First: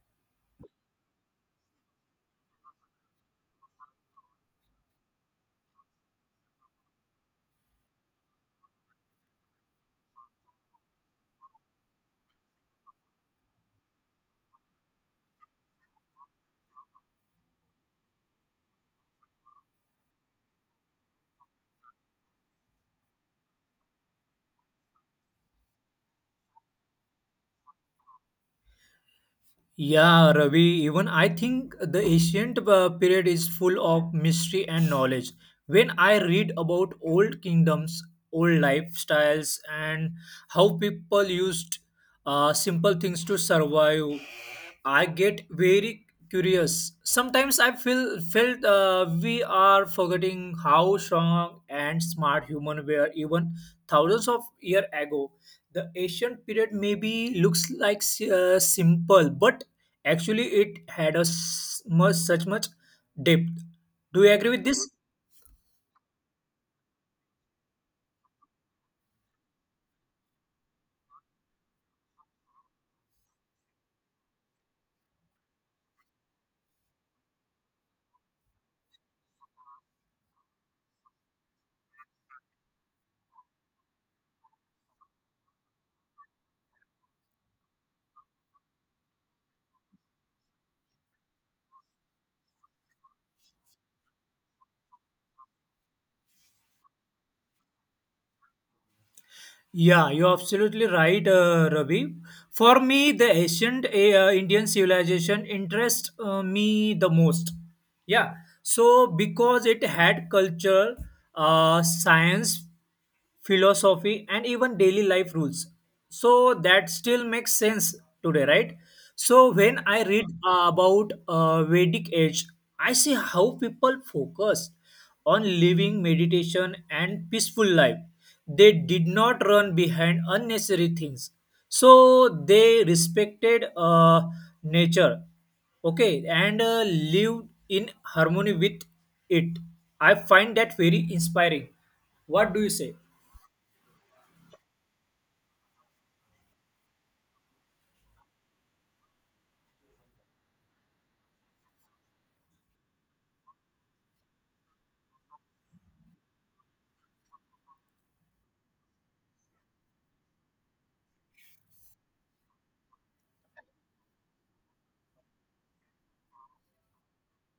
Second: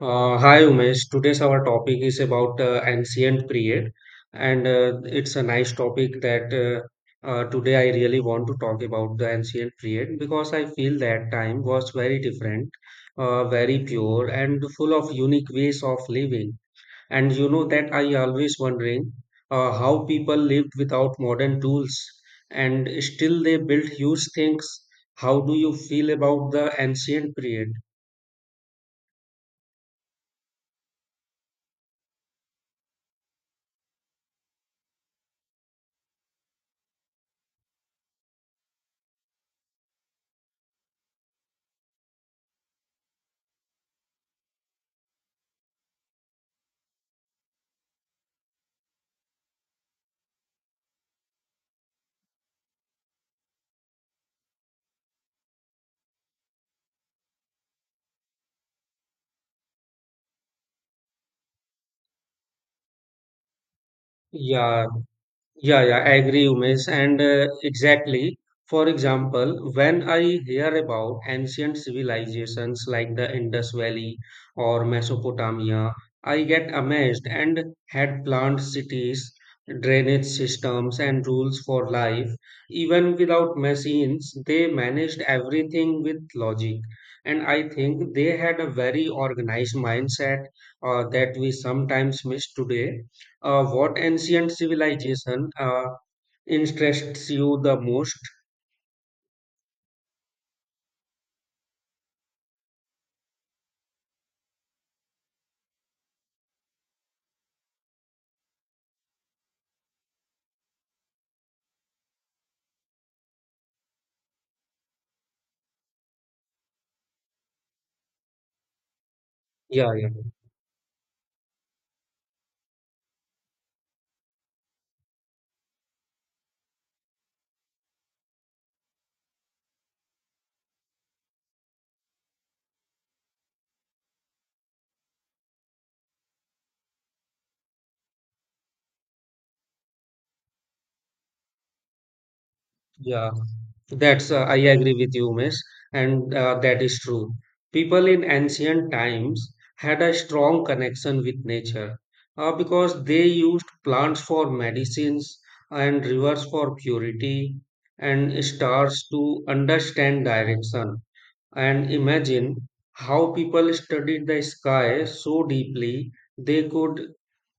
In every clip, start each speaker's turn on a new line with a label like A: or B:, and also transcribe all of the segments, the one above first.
A: Hi Umesh, today's our topic is about ancient period, and it's a nice topic that today I really want to talk about the ancient period because I feel that time was very different, very pure, and full of unique ways of living. And you know that I always wondering how people lived without modern tools, and still they built huge things. How do you feel about the ancient period?
B: Yeah, Ravi, even I think the ancient period is full of mystery and knowledge. When I read about old kingdoms, old lifestyles, and how people used simple things to survive, I get very curious. Sometimes I feel felt we are forgetting how strong and smart human were even thousands of years ago. The ancient period maybe looks like simple, but actually, it had such much depth. Do you agree with
A: Yeah,
B: this?
A: Yeah, yeah, I agree, Umesh. And exactly, for example, when I hear about ancient civilizations like the Indus Valley or Mesopotamia, I get amazed and had planned cities, drainage systems, and rules for life. Even without machines, they managed everything with logic. And I think they had a very organized mindset that we sometimes miss today. What ancient civilization interests you the most?
B: Yeah, you're absolutely right, Ravi. For me, the ancient Indian civilization interests me the most. Yeah, so because it had culture, science, philosophy, and even daily life rules. So that still makes sense today, right? So when
A: Yeah,
B: I
A: yeah,
B: read about Vedic age, I see how people focused on living meditation and peaceful life. They did not run behind unnecessary things. So they respected nature, okay, and lived in harmony with it. I find that very inspiring. What do you say?
A: yeah. That's I agree with you, Miss, and that is true. People in ancient times had a strong connection with nature because they used plants for medicines and rivers for purity and stars to understand direction. And imagine how people studied the sky so deeply they could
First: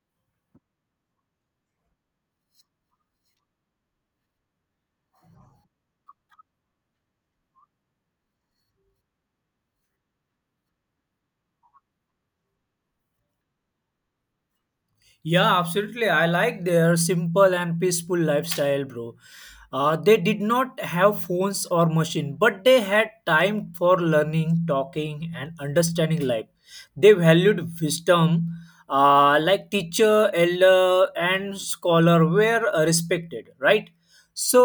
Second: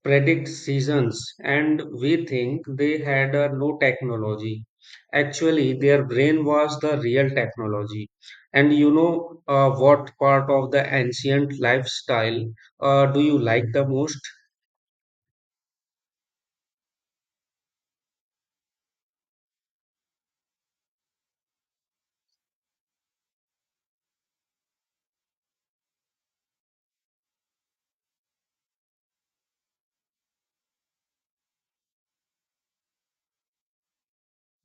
A: predict seasons, and we think they had no technology. Actually, their brain was the real technology. And you know what part of the ancient lifestyle do you like the most?
B: Yeah, absolutely. I like their simple and peaceful lifestyle, bro. They did not have phones or machine, but they had time for learning, talking, and understanding life. They valued wisdom, like teacher, elder, and scholar were respected, right?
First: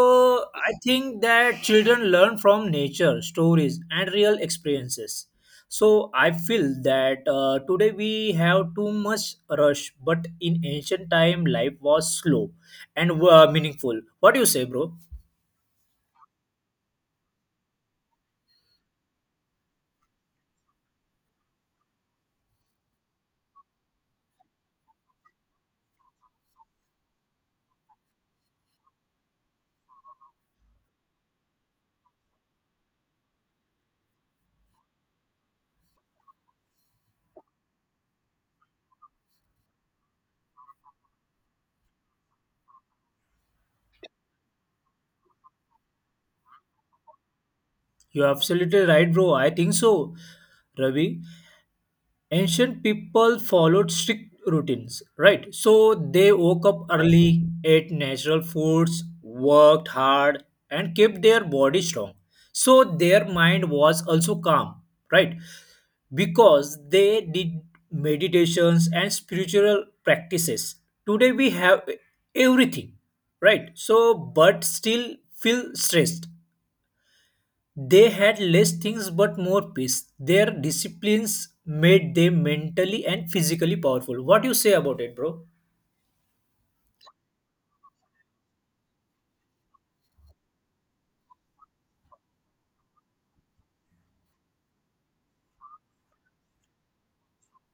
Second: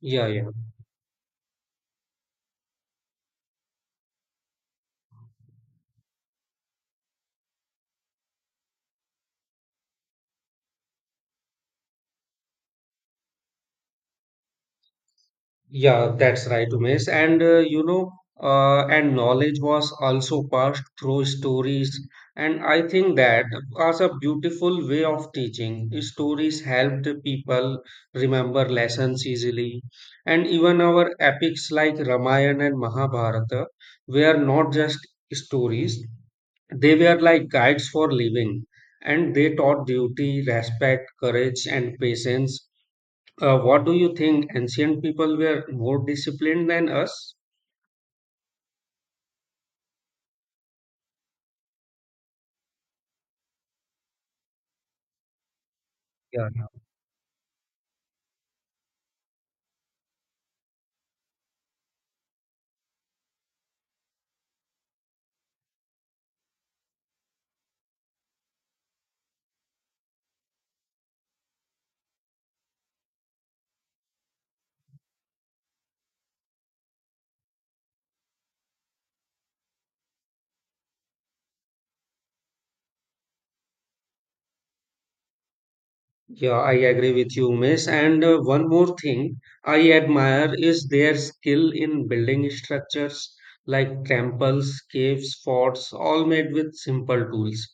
A: Yeah, yeah.
B: I think that children learn from nature, stories, and real experiences. So I feel that today we have too much rush, but in ancient time, life was slow and meaningful. What do you say, bro?
A: Yeah, that's right, Umesh. And you know, and knowledge was also passed through stories. And I think that was a beautiful way of teaching. Stories helped people remember lessons easily. And even our epics like Ramayana and Mahabharata were not just stories, they were like guides for living. And they taught duty, respect, courage, and patience. What do you think? Ancient people were more disciplined than us?
B: You're absolutely right, bro. I think so, Ravi. Ancient people followed strict routines, right? So they
A: Yeah.
B: woke up early, ate natural foods, worked hard, and kept their body strong, so their mind was also calm, right? Because they did meditations and spiritual practices. Today we have everything, right? So but still feel stressed. They had less things but more peace. Their disciplines made them mentally and physically powerful. What do you say about it, bro?
A: Yeah, I agree with you, Miss. And one more thing I admire is their skill in building structures like temples, caves, forts, all made with simple tools,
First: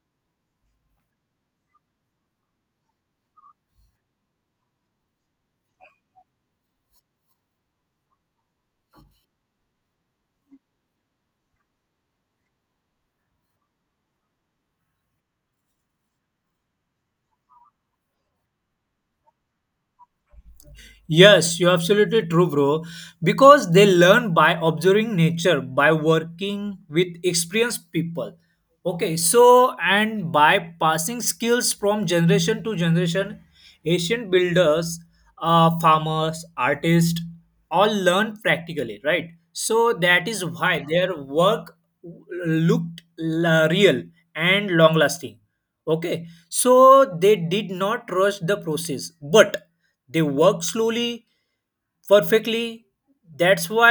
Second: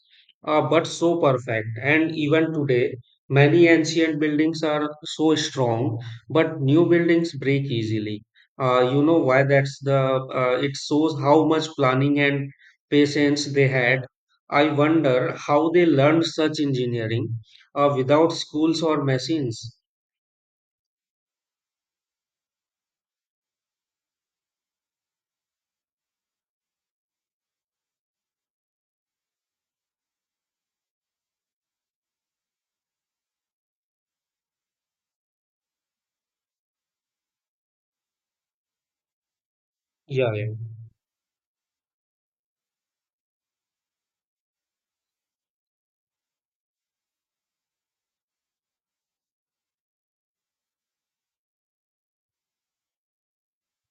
A: but so perfect. And even today, many ancient buildings are so strong, but new buildings break easily. You know why that's the it shows how much planning and patience they had. I wonder how they learned such engineering without schools or machines.
B: Yes, you're absolutely true, bro. Because they learn by observing nature, by working with experienced people. Okay, so and by passing skills from generation to generation, ancient builders, farmers, artists, all learn practically, right? So that
A: Yeah,
B: is
A: yeah,
B: why their work looked real and long lasting. Okay, so they did not rush the process, but they worked slowly, perfectly. That's why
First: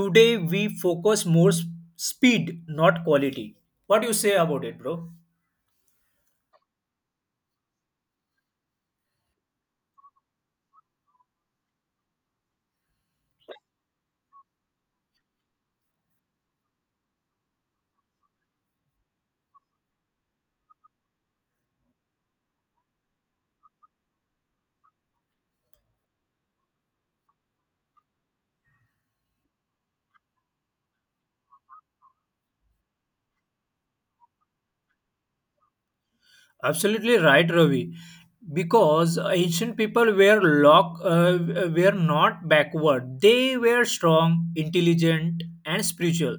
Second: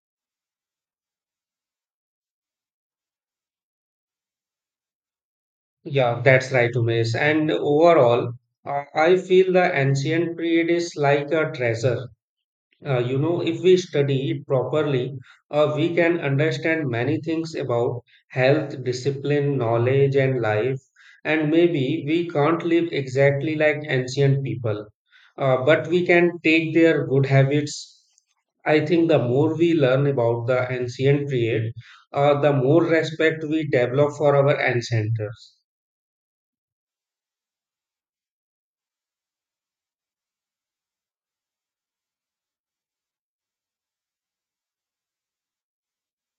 B: today we focus more speed, not quality. What do you say about it, bro?
A: yeah, that's right, Umesh. And overall, I feel the ancient period is like a treasure. You know, if we study it properly, we can understand many things about health, discipline, knowledge, and life. And maybe we can't live exactly like ancient people, but we can take their good habits. I think the more we learn about the ancient period, the more respect we develop for our ancestors.
B: Absolutely right, Ravi. Because ancient people were not backward. They were strong, intelligent, and spiritual.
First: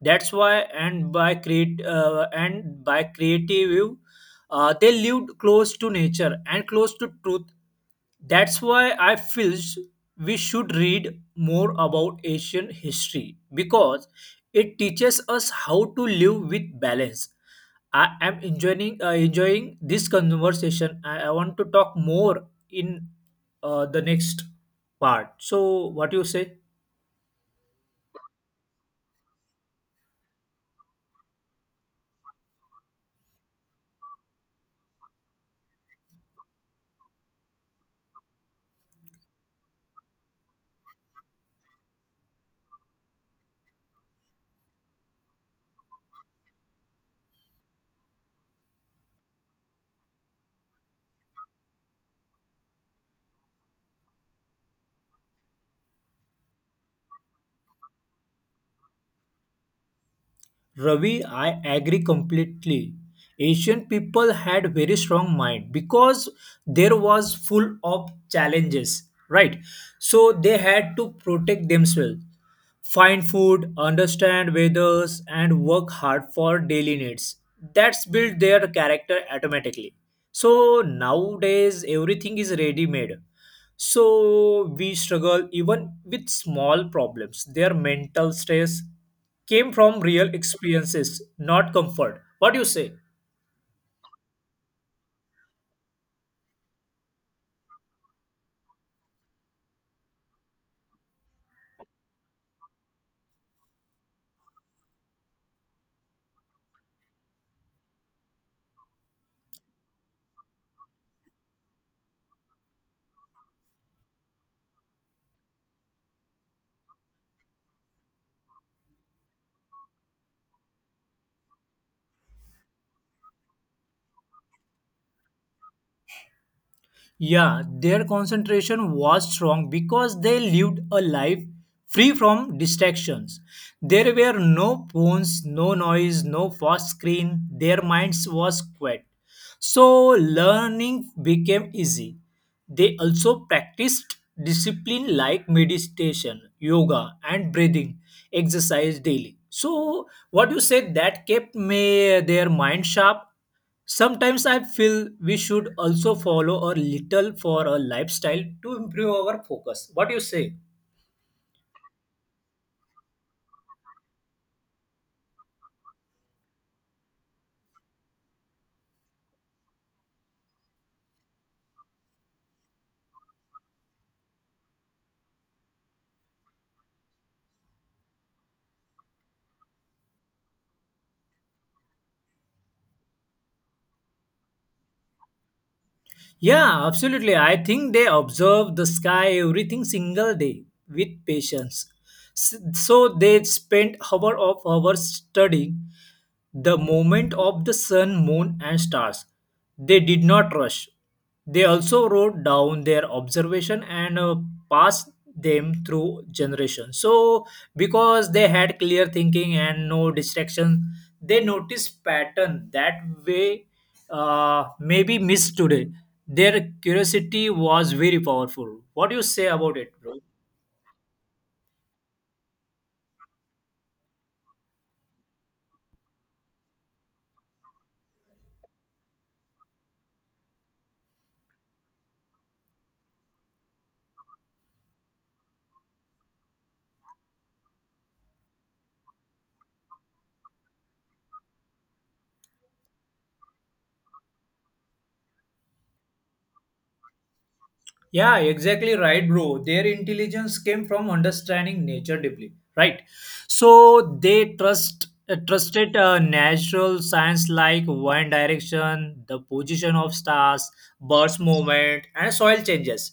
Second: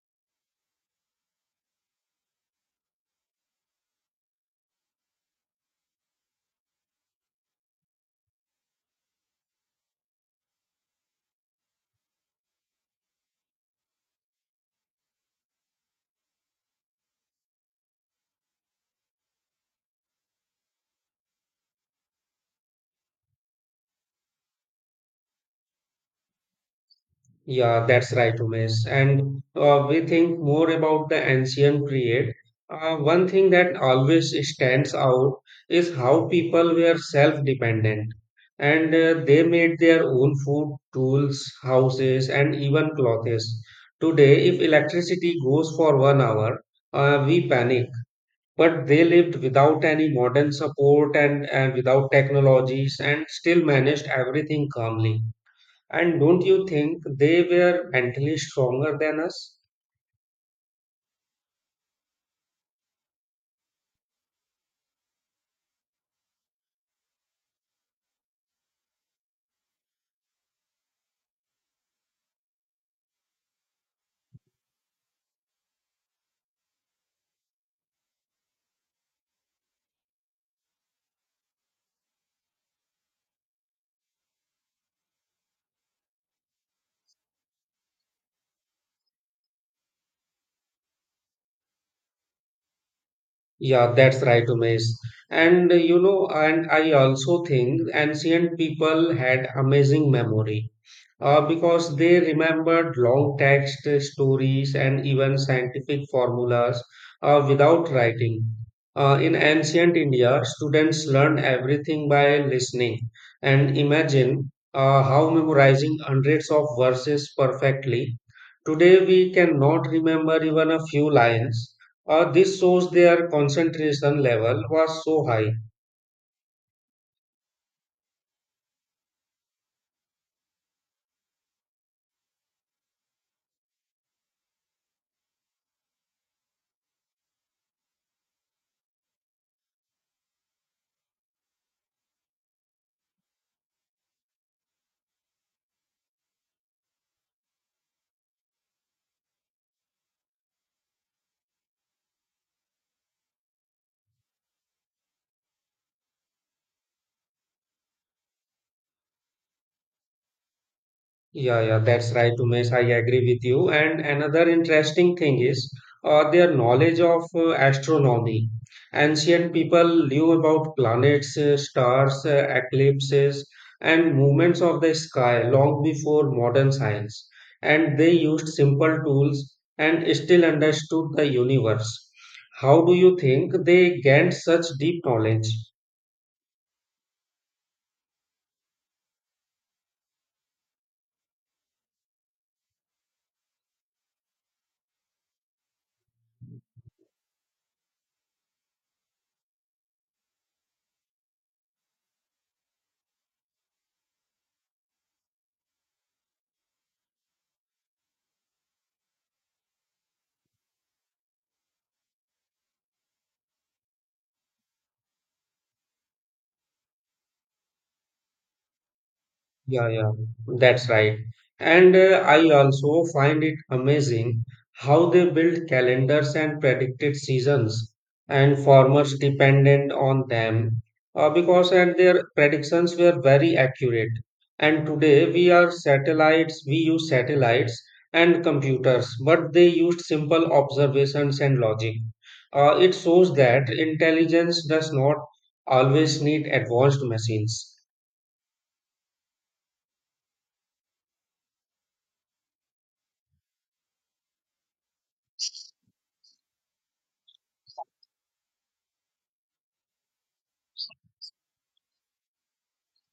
B: That's why, and by creative they lived close to nature and close to truth. That's why I feel we should read more about Asian history because it teaches us how to live with balance. I am enjoying this conversation. I want to talk more in the next part. So, what do you say?
A: Yeah, that's right, Umesh. And we think more about the ancient period. One thing that always stands out is how people were self-dependent, and they made their own food, tools, houses, and even clothes. Today, if electricity goes for 1 hour, we panic. But they lived without any modern support and without technologies, and still managed everything calmly. And don't you think they were mentally stronger than us?
B: Ravi, I agree completely. Asian people had very strong mind because there was full of challenges, right? So they had to protect themselves, find food, understand weathers, and work hard for daily needs. That's built their character automatically. So nowadays everything is ready made. So we struggle even with small problems. Their mental stress came from real experiences, not comfort. What do you say?
A: Yeah, that's right, Umesh. And you know, and I also think ancient people had amazing memory because they remembered long text stories and even scientific formulas without writing. In ancient India, students learned everything by listening. And imagine how memorizing hundreds of verses perfectly. Today, we cannot remember even a few lines. This shows their concentration level was so high.
B: Yeah, their concentration was strong because they lived a life free from distractions. There were no phones, no noise, no fast screen. Their minds was quiet. So learning became easy. They also practiced discipline like meditation, yoga, and breathing exercise daily. So, what you said that kept me, their mind sharp. Sometimes I feel we should also follow a little for a lifestyle to improve our focus. What do you say?
A: Yeah, yeah, that's right, Umesh. I agree with you. And another interesting thing is their knowledge of astronomy. Ancient people knew about planets, stars, eclipses, and movements of the sky long before modern science. And they used simple tools and still understood the universe. How do you think they gained such deep knowledge?
B: Yeah, absolutely. I think they observe the sky everything single day with patience. So they spend hour of hours studying the movement of the sun, moon, and stars. They did not rush. They also wrote down their observation and passed them through generations. So, because they had clear thinking and no distraction, they noticed pattern that way may be missed today. Their curiosity was very powerful. What do you say about
A: Yeah,
B: it,
A: yeah,
B: bro?
A: that's right. And I also find it amazing how they build calendars and predicted seasons, and farmers depended on them because and their predictions were very accurate. And today we are satellites, we use satellites and computers, but they used simple observations and logic. It shows that intelligence does not always need advanced machines.
B: Yeah, exactly right, bro. Their intelligence came from understanding nature deeply, right? So they trust trusted natural science like wind direction, the position of stars, birds' movement, and soil changes.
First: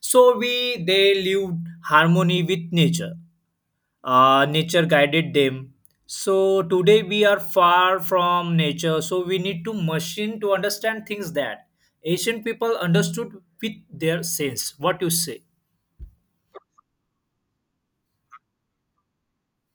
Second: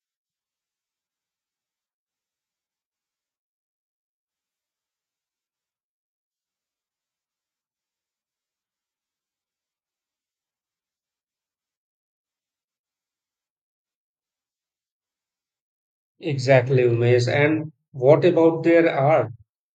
B: So we they lived harmony with nature, nature guided them. So today we are far from nature, so we need to machine to understand things that ancient people understood with their sense. What you say?
A: Exactly, Umesh. And what about their art?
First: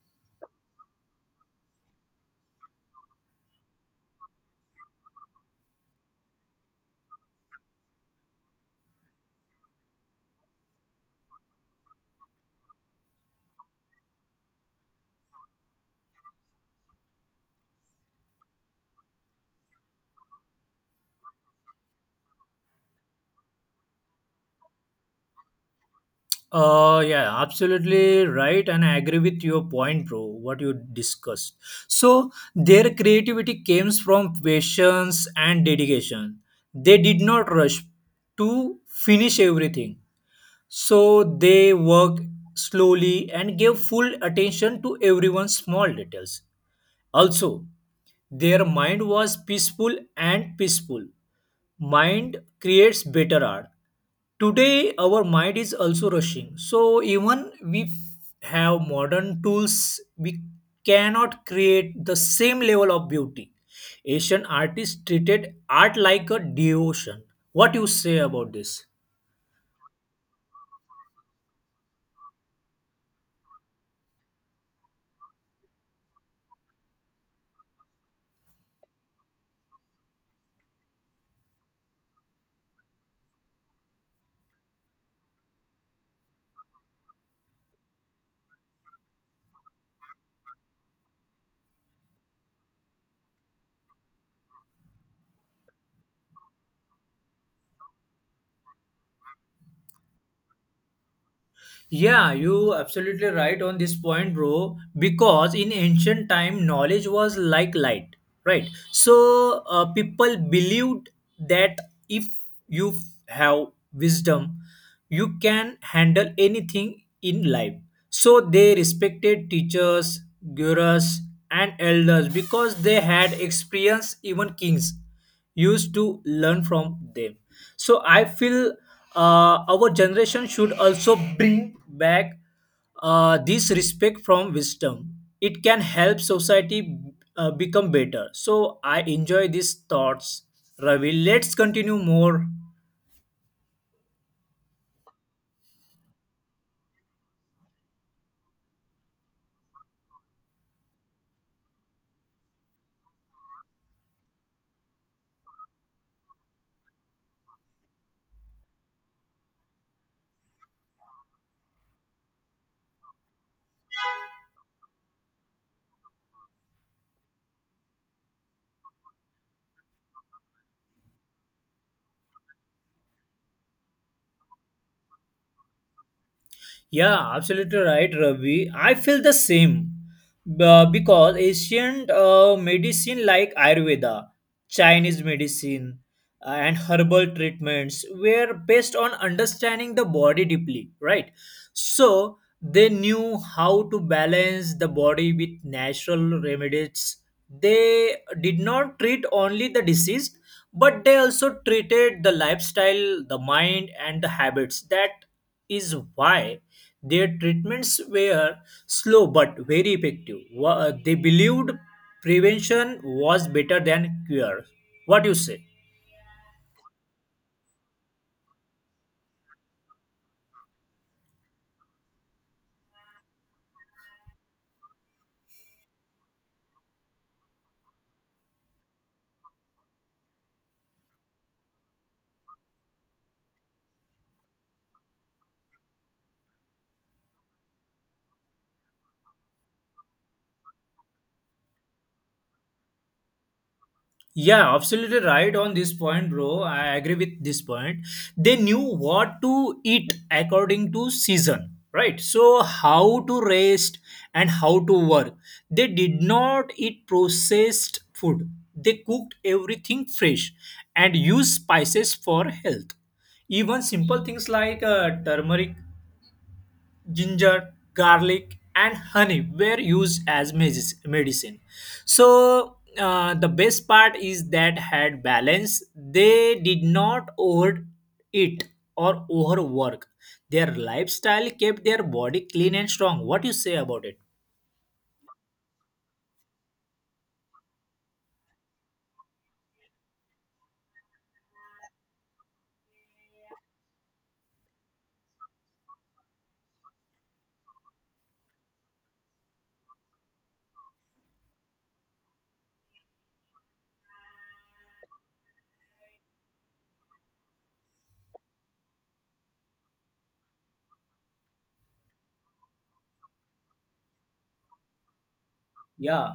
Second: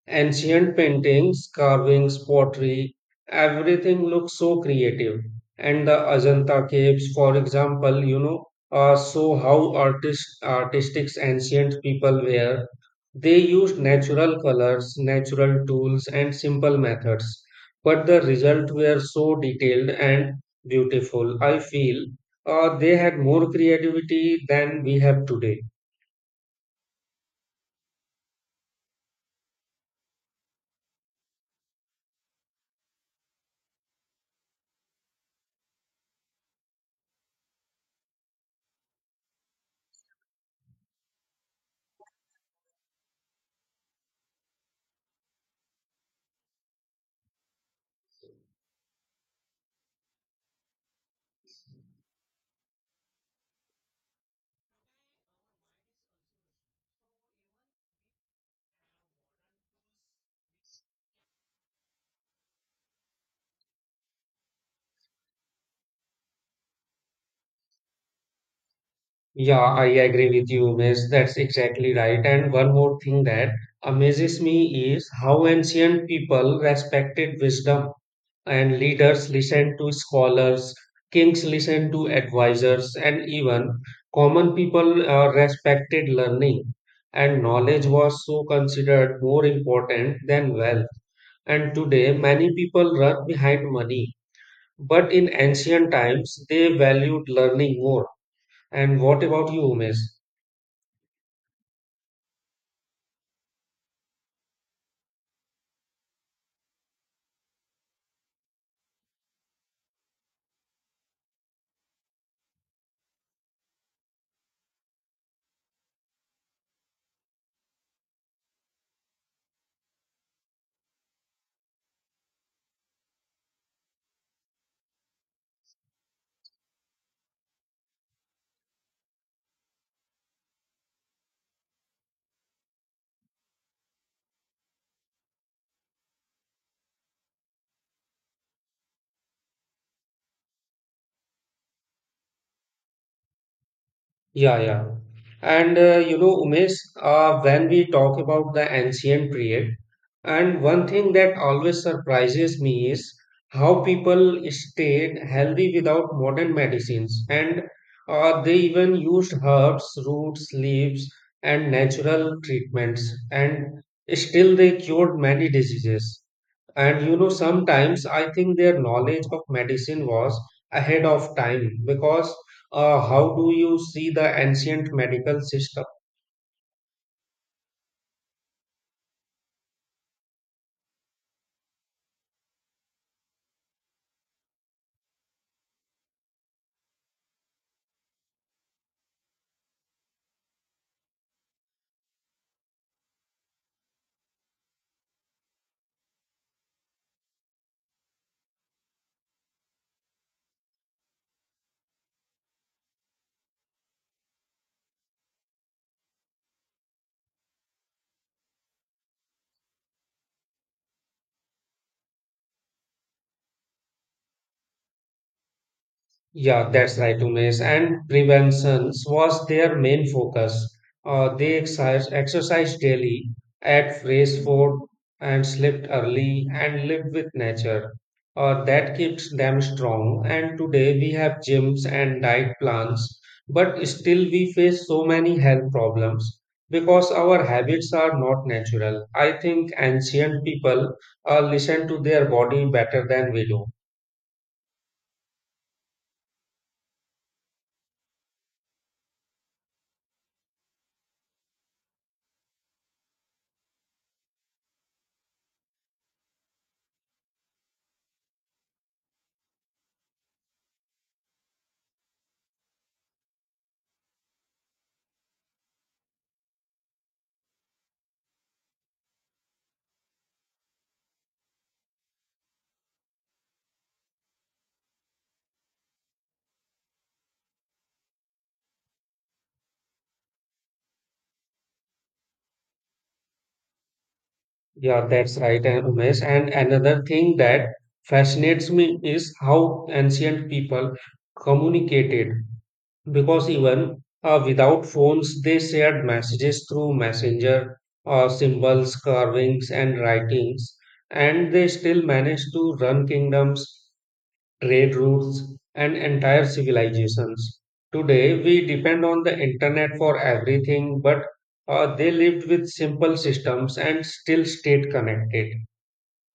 A: Ancient paintings, carvings, pottery, everything looks so creative. And the Ajanta caves, for example, you know, show how artistic ancient people were. They used natural colors, natural tools, and simple methods. But the result were so detailed and beautiful. I feel they had more creativity than we have today.
B: Yeah, absolutely right, and I agree with your point, bro. What you discussed. So their creativity came from patience and dedication. They did not rush to finish everything. So they worked slowly and gave full attention to everyone's small details. Also, their mind was peaceful and peaceful. Mind creates better art. Today, our mind is also rushing. So, even we have modern tools, we cannot create the same level of beauty. Asian artists treated art like a devotion. What you say about this?
A: Yeah, I agree with you, Umesh. That's exactly right. And one more thing that amazes me is how ancient people respected wisdom, and leaders listened to scholars, kings listened to advisors, and even common people respected learning. And knowledge was so considered more important than wealth. And today, many people run behind money. But in ancient times, they valued learning more. And what about you, Umesh?
B: Yeah, you absolutely right on this point, bro. Because in ancient time, knowledge was like light, right? So people believed that if you have wisdom, you can handle anything in life. So they respected teachers, gurus, and elders because they had experience. Even kings used to learn from them. So I feel our generation should also bring back this respect from wisdom. It can help society become better. So I enjoy these thoughts, Ravi. Let's continue more.
A: Yeah, yeah. And you know, Umesh, when we talk about the ancient period, and one thing that always surprises me is how people stayed healthy without modern medicines. And they even used herbs, roots, leaves, and natural treatments. And still they cured many diseases. And you know, sometimes I think their knowledge of medicine was ahead of time because how do you see the ancient medical system?
B: Yeah, absolutely right, Ravi. I feel the same. Because ancient medicine like Ayurveda, Chinese medicine, and herbal treatments were based on understanding the body deeply, right? So they knew how to balance the body with natural remedies. They did not treat only the disease, but they also treated the lifestyle, the mind, and the habits. That is why their treatments were slow but very effective. They believed prevention was better than cure. What do you say?
A: Yeah, that's right, Umesh. And preventions was their main focus. They exercised daily, ate fresh food, and slept early, and lived with nature. That keeps them strong. And today we have gyms and diet plans, but still we face so many health problems because our habits are not natural. I think ancient people listen to their body better than we do.
B: Yeah, absolutely right on this point, bro. I agree with this point. They knew what to eat according to season, right? So, how to rest and how to work. They did not eat processed food, they cooked everything fresh and used spices for health. Even simple things like turmeric, ginger, garlic, and honey were used as medicine. So the best part is that had balance. They did not over eat or overwork. Their lifestyle kept their body clean and strong. What you say about it?
A: Yeah, that's right, and Umesh. And another thing that fascinates me is how ancient people communicated, because even without phones, they shared messages through messenger, symbols, carvings, and writings, and they still managed to run kingdoms trade routes, and entire civilizations. Today, we depend on the internet for everything, but they lived with simple systems and still stayed connected.
B: Yeah,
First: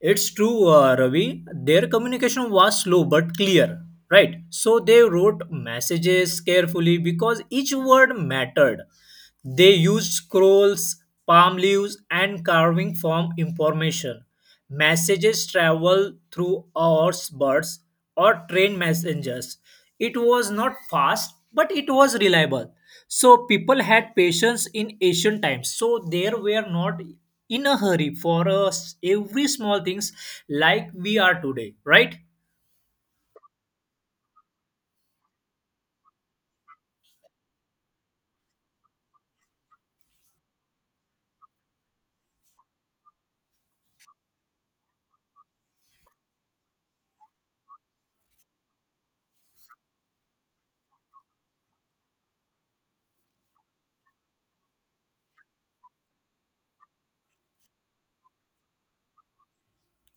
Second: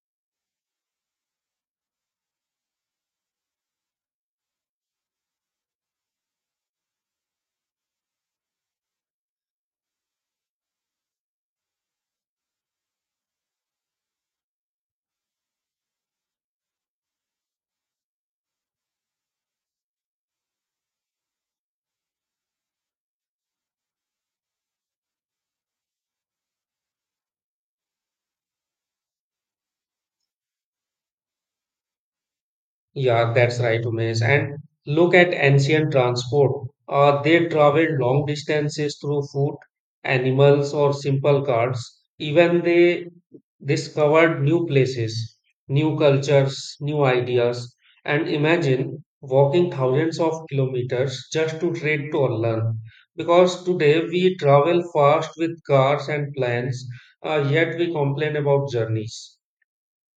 B: it's true, Ravi. Their communication was slow but clear, right? So they wrote messages carefully because each word mattered. They used scrolls, palm leaves, and carving form information. Messages travel through horse birds or train messengers. It was not fast, but it was reliable. So people had patience in ancient times. So they were not in a hurry for us every small things like we are today, right?
A: Yeah, that's right, Umesh. And look at ancient transport. They traveled long distances through food, animals, or simple carts. Even they discovered new places, new cultures, new ideas. And imagine walking thousands of kilometers just to trade to learn. Because today we travel fast with cars and planes, yet we complain about journeys.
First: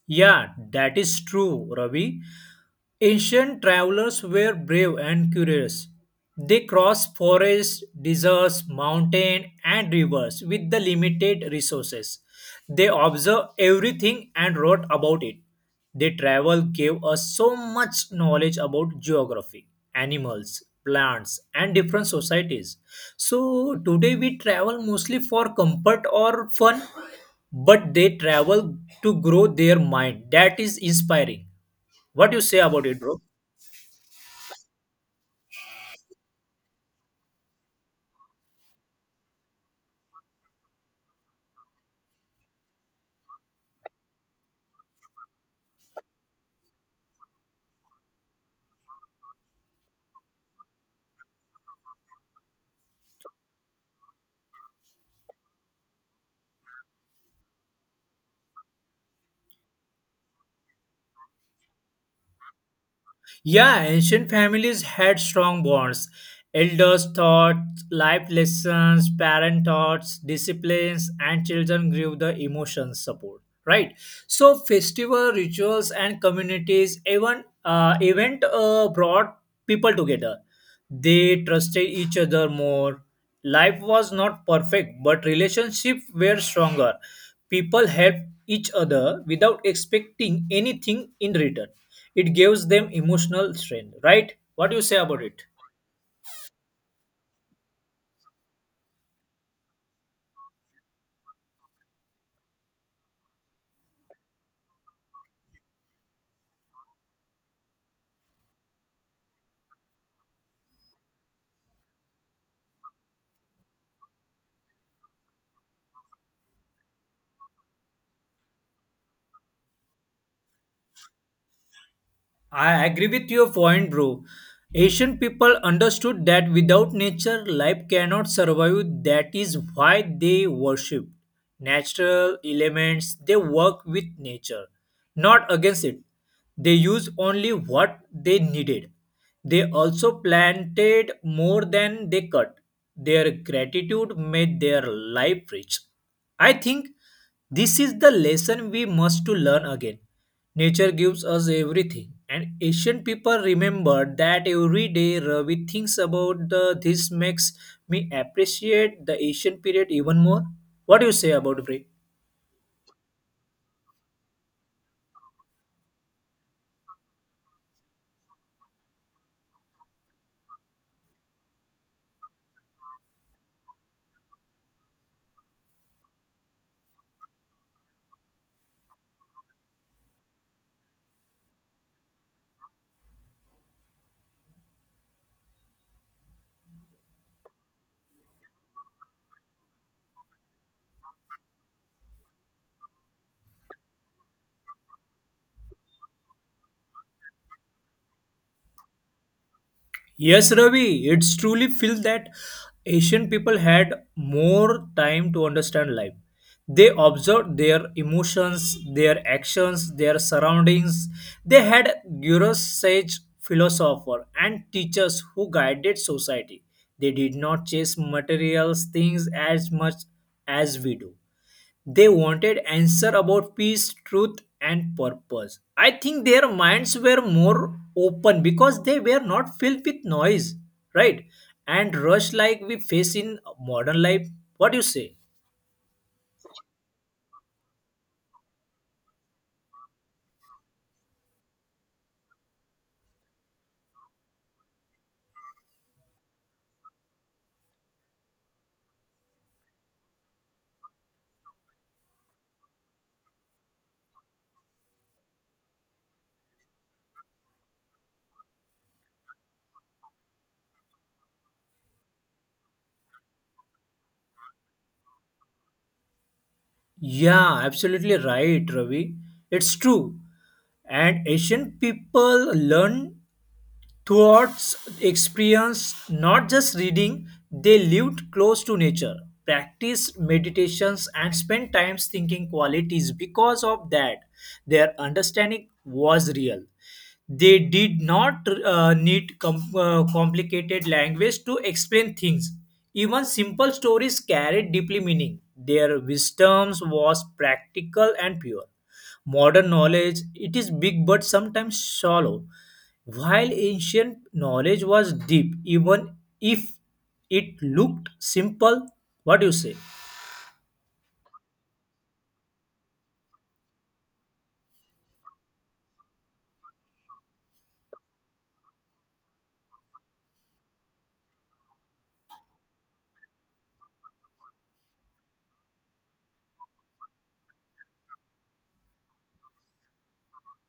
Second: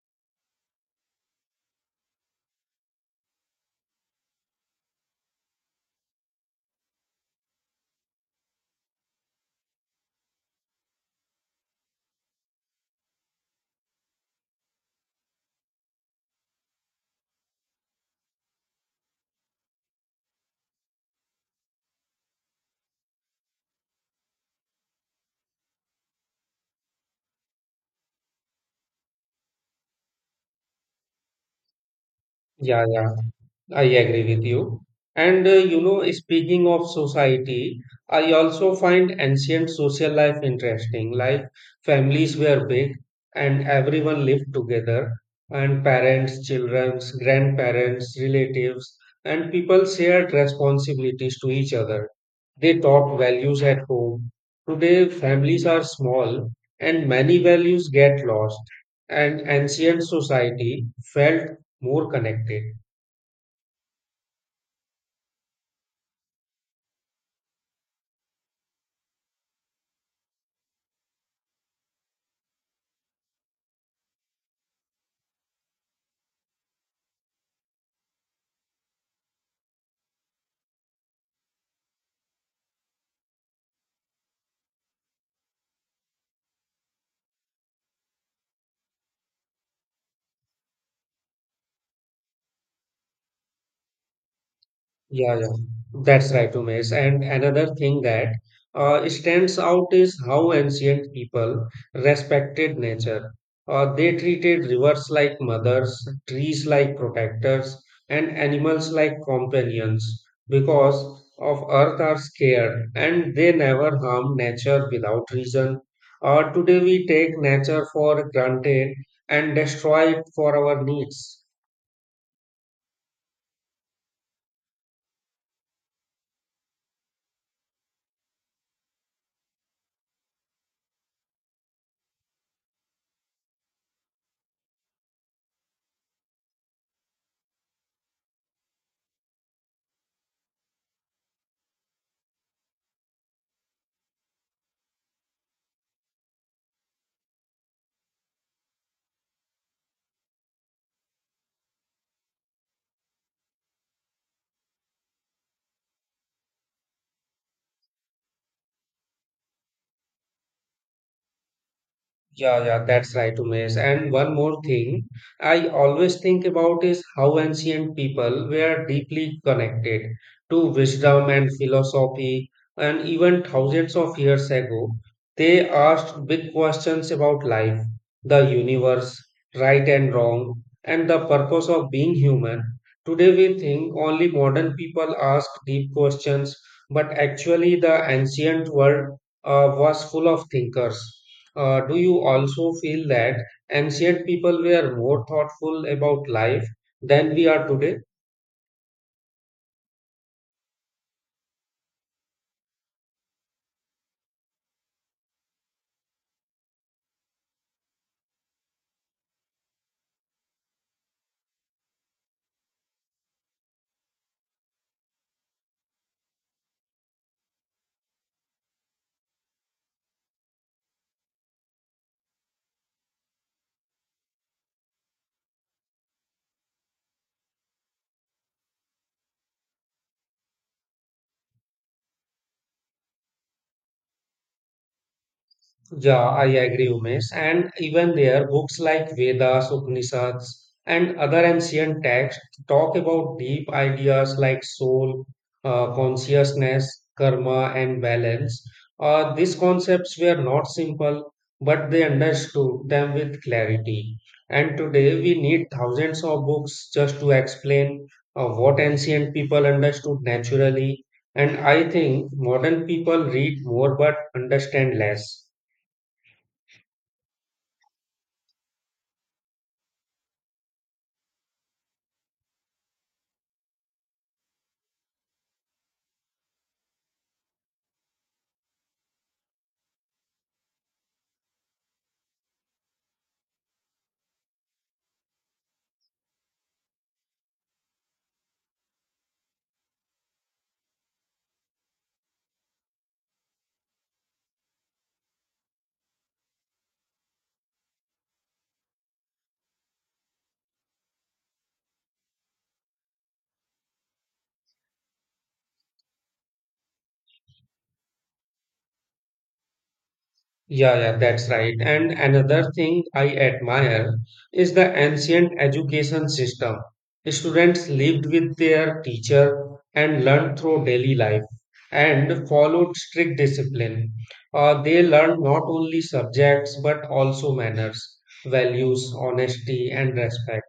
B: Yeah, that is true, Ravi. Ancient travelers were brave and curious. They crossed forests, deserts, mountains, and rivers with the limited resources. They observed everything and wrote about it. Their travel gave us so much knowledge about geography, animals, plants, and different societies. So today we travel mostly for comfort or fun, but they travel to grow their mind. That is inspiring. What you say
A: Yeah,
B: about it,
A: yeah,
B: bro?
A: I agree with you. And you know, speaking of society, I also find ancient social life interesting. Like families were big and everyone lived together, and parents, children, grandparents, relatives, and people shared responsibilities to each other. They taught values at home. Today, families are small and many values get lost. And ancient society felt more connected.
B: Yeah, ancient families had strong bonds. Elders taught life lessons, parent taught disciplines, and children grew the emotional support. Right. So festival rituals and communities even event brought people together. They trusted each other more. Life was not perfect, but relationships were stronger. People helped each other without expecting anything in return. It gives them emotional strength, right? What do you say about
A: Yeah,
B: it?
A: yeah, that's right, Umesh. And another thing that stands out is how ancient people respected nature. They treated rivers like mothers, trees like protectors, and animals like companions because of earth are scared and they never harm nature without reason. Today we take nature for granted and destroy it for our needs.
B: I agree with your point, bro. Asian people understood that without nature, life cannot survive. That is why they worship natural elements. They work with nature, not against it. They use only what they needed. They also planted more than they cut. Their gratitude made their life rich. I think this is the lesson we must to learn again. Nature gives us everything, and ancient people remember that every day. Ravi thinks about the this makes me appreciate the ancient period even more. What do you say about it?
A: Yeah, yeah, that's right, Umesh. And one more thing I always think about is how ancient people were deeply connected to wisdom and philosophy. And even thousands of years ago, they asked big questions about life, the universe, right and wrong, and the purpose of being human. Today, we think only modern people ask deep questions, but actually, the ancient world was full of thinkers. Do you also feel that ancient people were more thoughtful about life than we are today?
B: Yes, Ravi, it's truly feels that Asian people had more time to understand life. They observed their emotions, their actions, their surroundings. They had gurus, sage philosopher, and teachers who guided society. They did not chase materials things as much as we do. They wanted answer about peace, truth, and purpose. I think their minds were more open because they were not filled with noise, right? And rush like we face in modern life. What do you say?
A: Yeah, I agree, Umesh. And even there, books like Vedas, Upanishads, and other ancient texts talk about deep ideas like soul, consciousness, karma, and balance. These concepts were not simple, but they understood them with clarity. And today, we need thousands of books just to explain what ancient people understood naturally. And I think modern people read more but understand less.
B: Yeah, absolutely right, Ravi. It's true. And Asian people learn towards experience, not just reading, they lived close to nature, practiced meditations, and spent times thinking qualities. Because of that, their understanding was real. They did not need complicated language to explain things. Even simple stories carried deeply meaning. Their wisdom was practical and pure. Modern knowledge, it is big but sometimes shallow. While ancient knowledge was deep, even if it looked simple, what do you say?
A: Yeah, yeah, that's right. And another thing I admire is the ancient education system. Students lived with their teacher and learned through daily life and followed strict discipline. They learned not only subjects but also manners, values, honesty, and respect.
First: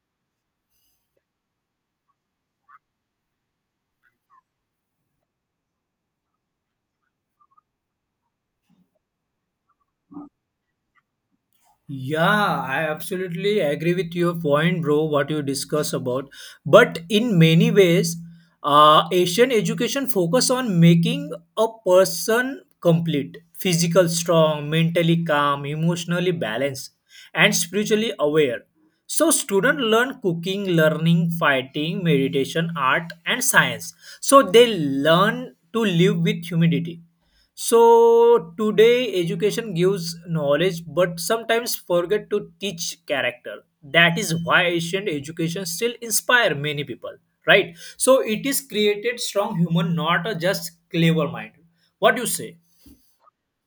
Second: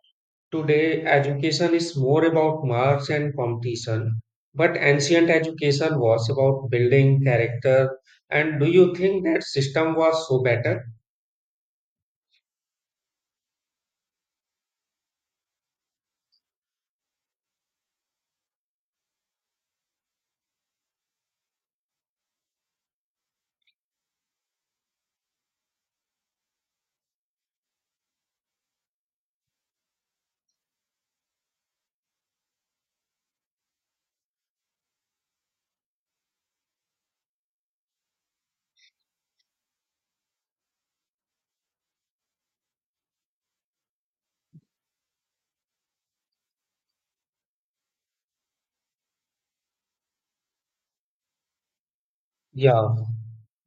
A: Today, education is more about marks and competition, but ancient education was about building character. And do you think that system was so better?
B: Yeah, I absolutely agree with your point, bro, what you discuss about. But in many ways, Asian education focus on making a person complete, physical strong, mentally calm, emotionally balanced, and spiritually aware. So students learn cooking, learning, fighting, meditation, art, and science. So they learn to live with humidity. So today education gives knowledge, but sometimes forget to teach character. That is why ancient education still inspire many people, right? So it is created strong human, not a just clever mind. What do you say?
A: Yeah.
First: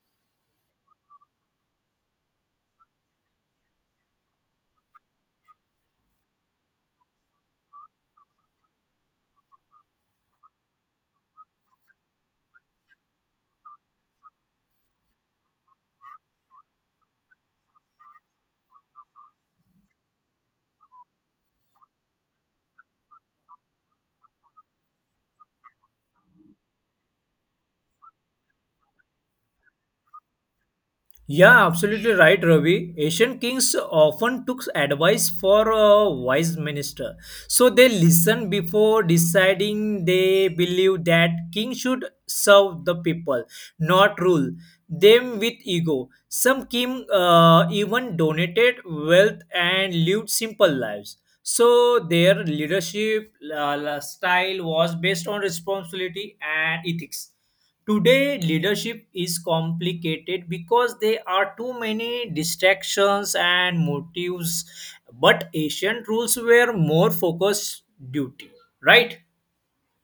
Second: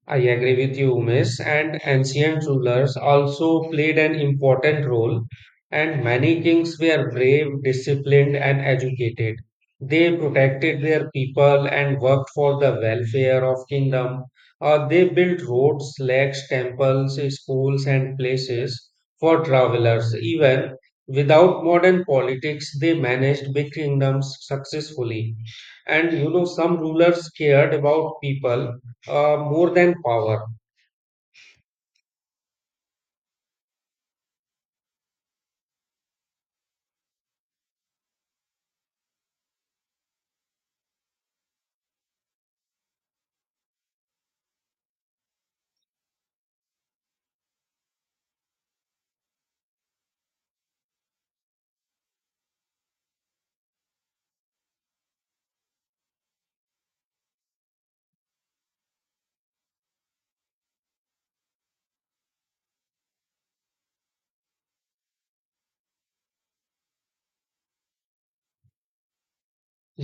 A: I agree with you, Umesh, and ancient rulers also played an important role, and many kings were brave, disciplined, and educated. They protected their people and worked for the welfare of kingdom. They built roads, lakes, temples, schools, and places for travelers. Even without modern politics, they managed big kingdoms successfully. And you know, some rulers cared about people more than power.
B: Yeah, absolutely right, Ravi. Asian kings often took advice for a wise minister. So they listened before deciding they believed that king should serve the people, not rule them with ego. Some king even donated wealth and lived simple lives. So their leadership style was based on responsibility and ethics. Today, leadership is complicated because there are too many distractions and motives, but ancient rules were more focused duty, right?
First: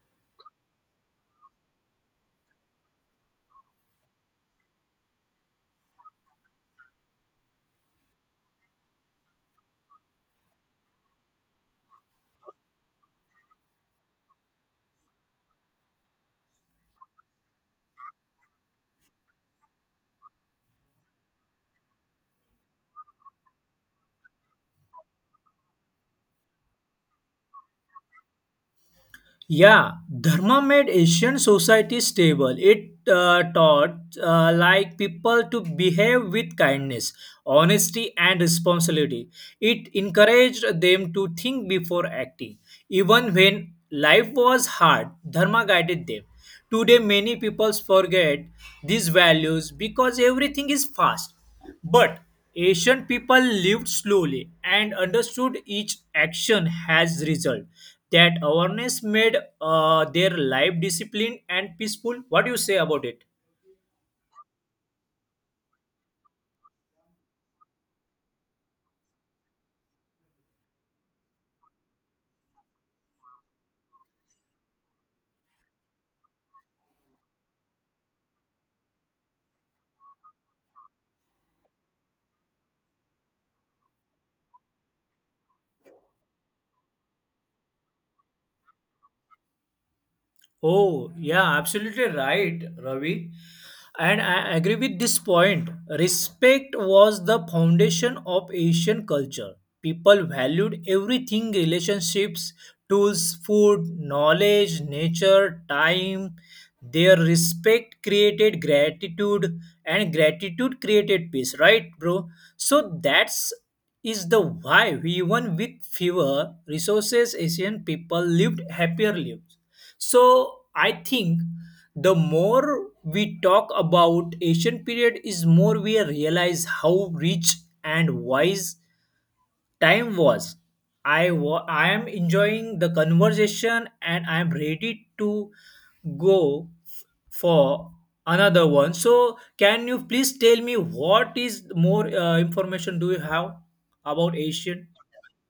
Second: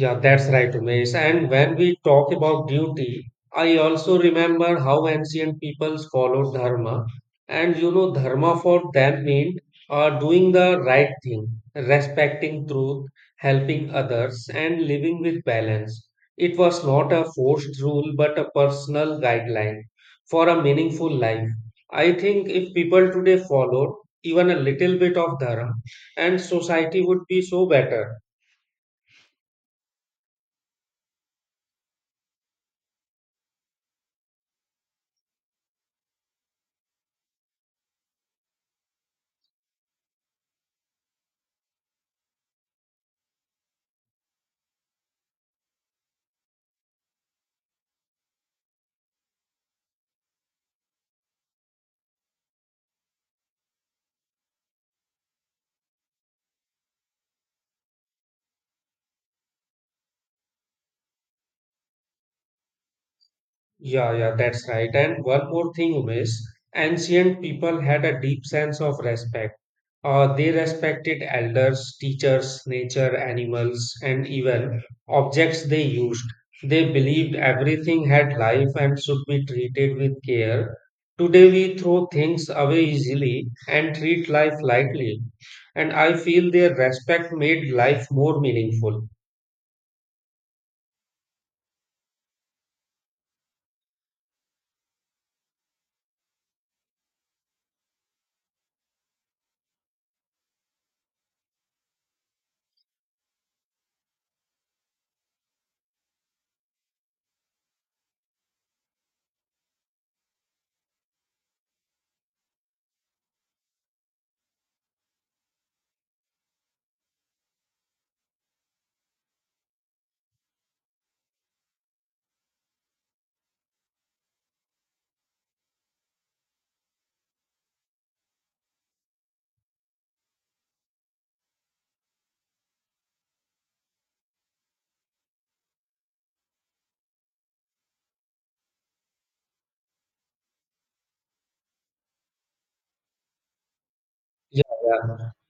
A: Yeah, that's right, Umesh. And when we talk about duty, I also remember how ancient peoples followed dharma. And you know, dharma for them meant doing the right thing, respecting truth, helping others, and living with balance. It was not a forced rule, but a personal guideline for a meaningful life. I think if people today followed even a little bit of dharma, and society would be so better.
B: Yeah, Dharma made Asian society stable. It taught like people to behave with kindness, honesty, and responsibility. It encouraged them to think before acting, even when life was hard. Dharma guided them. Today, many people forget these values because everything is fast. But ancient people lived slowly and understood each action has result. That awareness made their life disciplined and peaceful. What do you say about it?
A: Yeah, yeah, that's right. And one more thing, Umesh, ancient people had a deep sense of respect. They respected elders, teachers, nature, animals, and even objects they used. They believed everything had life and should be treated with care. Today, we throw things away easily and treat life lightly. And I feel their respect made life more meaningful.
B: Oh, yeah, absolutely right, Ravi. And I agree with this point. Respect was the foundation of Asian culture. People valued everything relationships, tools, food, knowledge, nature, time. Their respect created gratitude, and gratitude created peace, right, bro? So that's is the why we even with fewer resources asian people lived happier lives. So I think the more we talk about Asian period is more we realize how rich and wise time was. I am enjoying the conversation and I am ready to go for another one. So can you please tell me what is more information do you have about
A: Yeah,
B: Asian?
A: yeah.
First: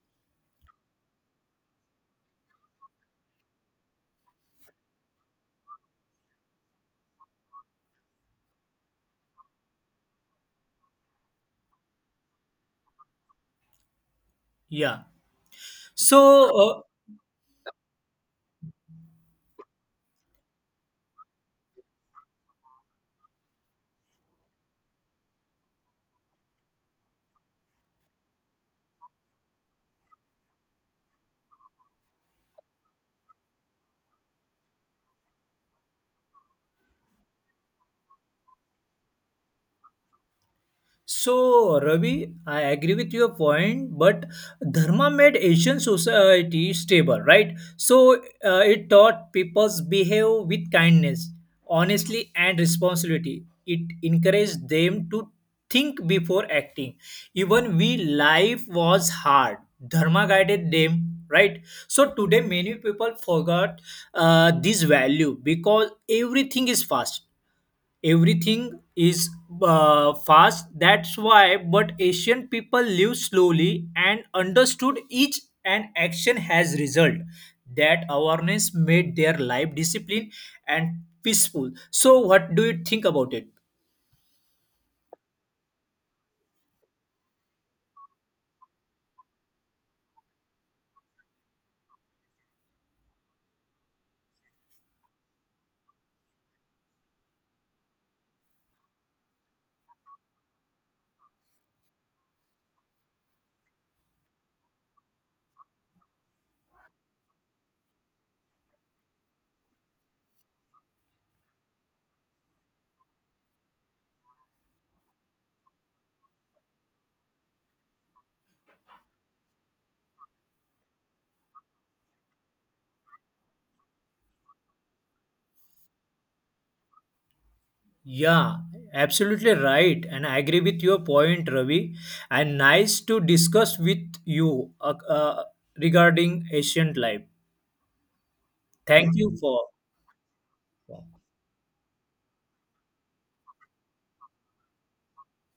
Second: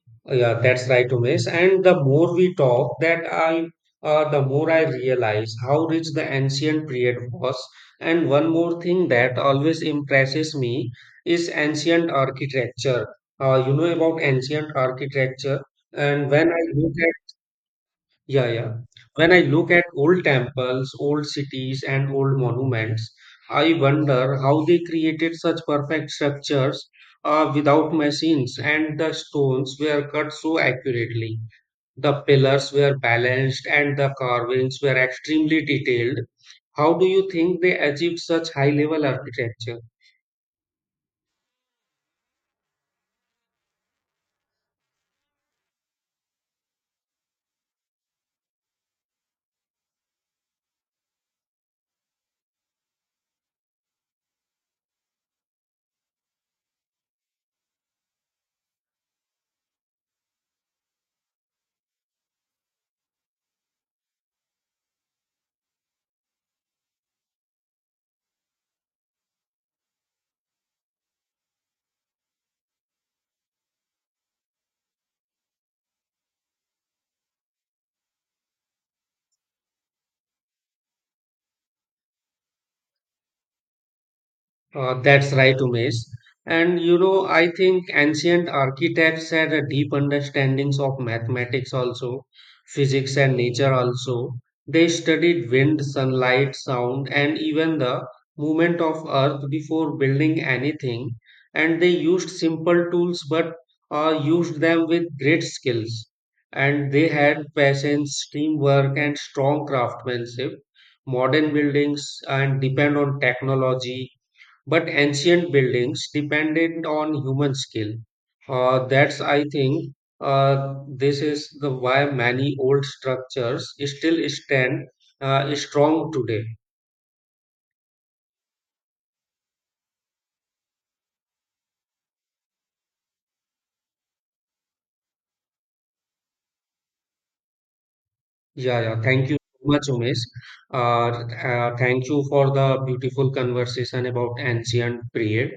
A: Yeah, that's right, Umesh. And the more we talk, the more I realize how rich the ancient period was. And one more thing that always impresses me is ancient architecture. You know about ancient
B: Yeah.
A: architecture, and when
B: So
A: I
B: uh,
A: look yeah, yeah. When I look at old temples, old cities, and old monuments, I wonder how they created such perfect structures without machines, and the stones were cut so accurately. The pillars were balanced, and the carvings were extremely detailed. How do you think they achieved such high level architecture?
B: so, Ravi, I agree with your point, but Dharma made Asian society stable, right? So, it taught people behave with kindness, honestly, and responsibility. It encouraged them to think before acting. Even we life was hard. Dharma guided them, right? So today many people forgot this value because everything is fast, everything is fast, that's why. But asian people live slowly and understood each and action has result. That awareness made their life discipline and peaceful. So what do you think about it?
A: That's right, Umesh. And you know, I think ancient architects had a deep understandings of mathematics also, physics and nature also. They studied wind, sunlight, sound, and even the movement of earth before building anything. And they used simple tools but used them with great skills. And they had patience, teamwork, and strong craftsmanship. Modern buildings and depend on technology but ancient buildings depended on human skill. Uh, that's, I think, this is the why many old structures still stand strong today.
B: Yeah, absolutely right, and I agree with your point, Ravi, and nice to discuss with you, regarding asian life.
A: Yeah, yeah.
B: Thank
A: Thank
B: you
A: you so
B: for,
A: much, Umesh. Uh, thank you for the beautiful conversation about ancient period.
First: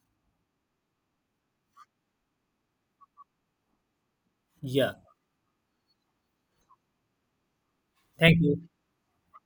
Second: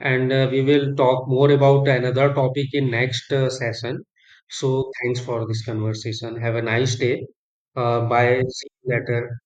A: And we will talk more about another topic in next session. So
B: yeah,
A: thanks for this conversation. Have a nice day.
B: thank
A: Bye.
B: you.
A: See you later.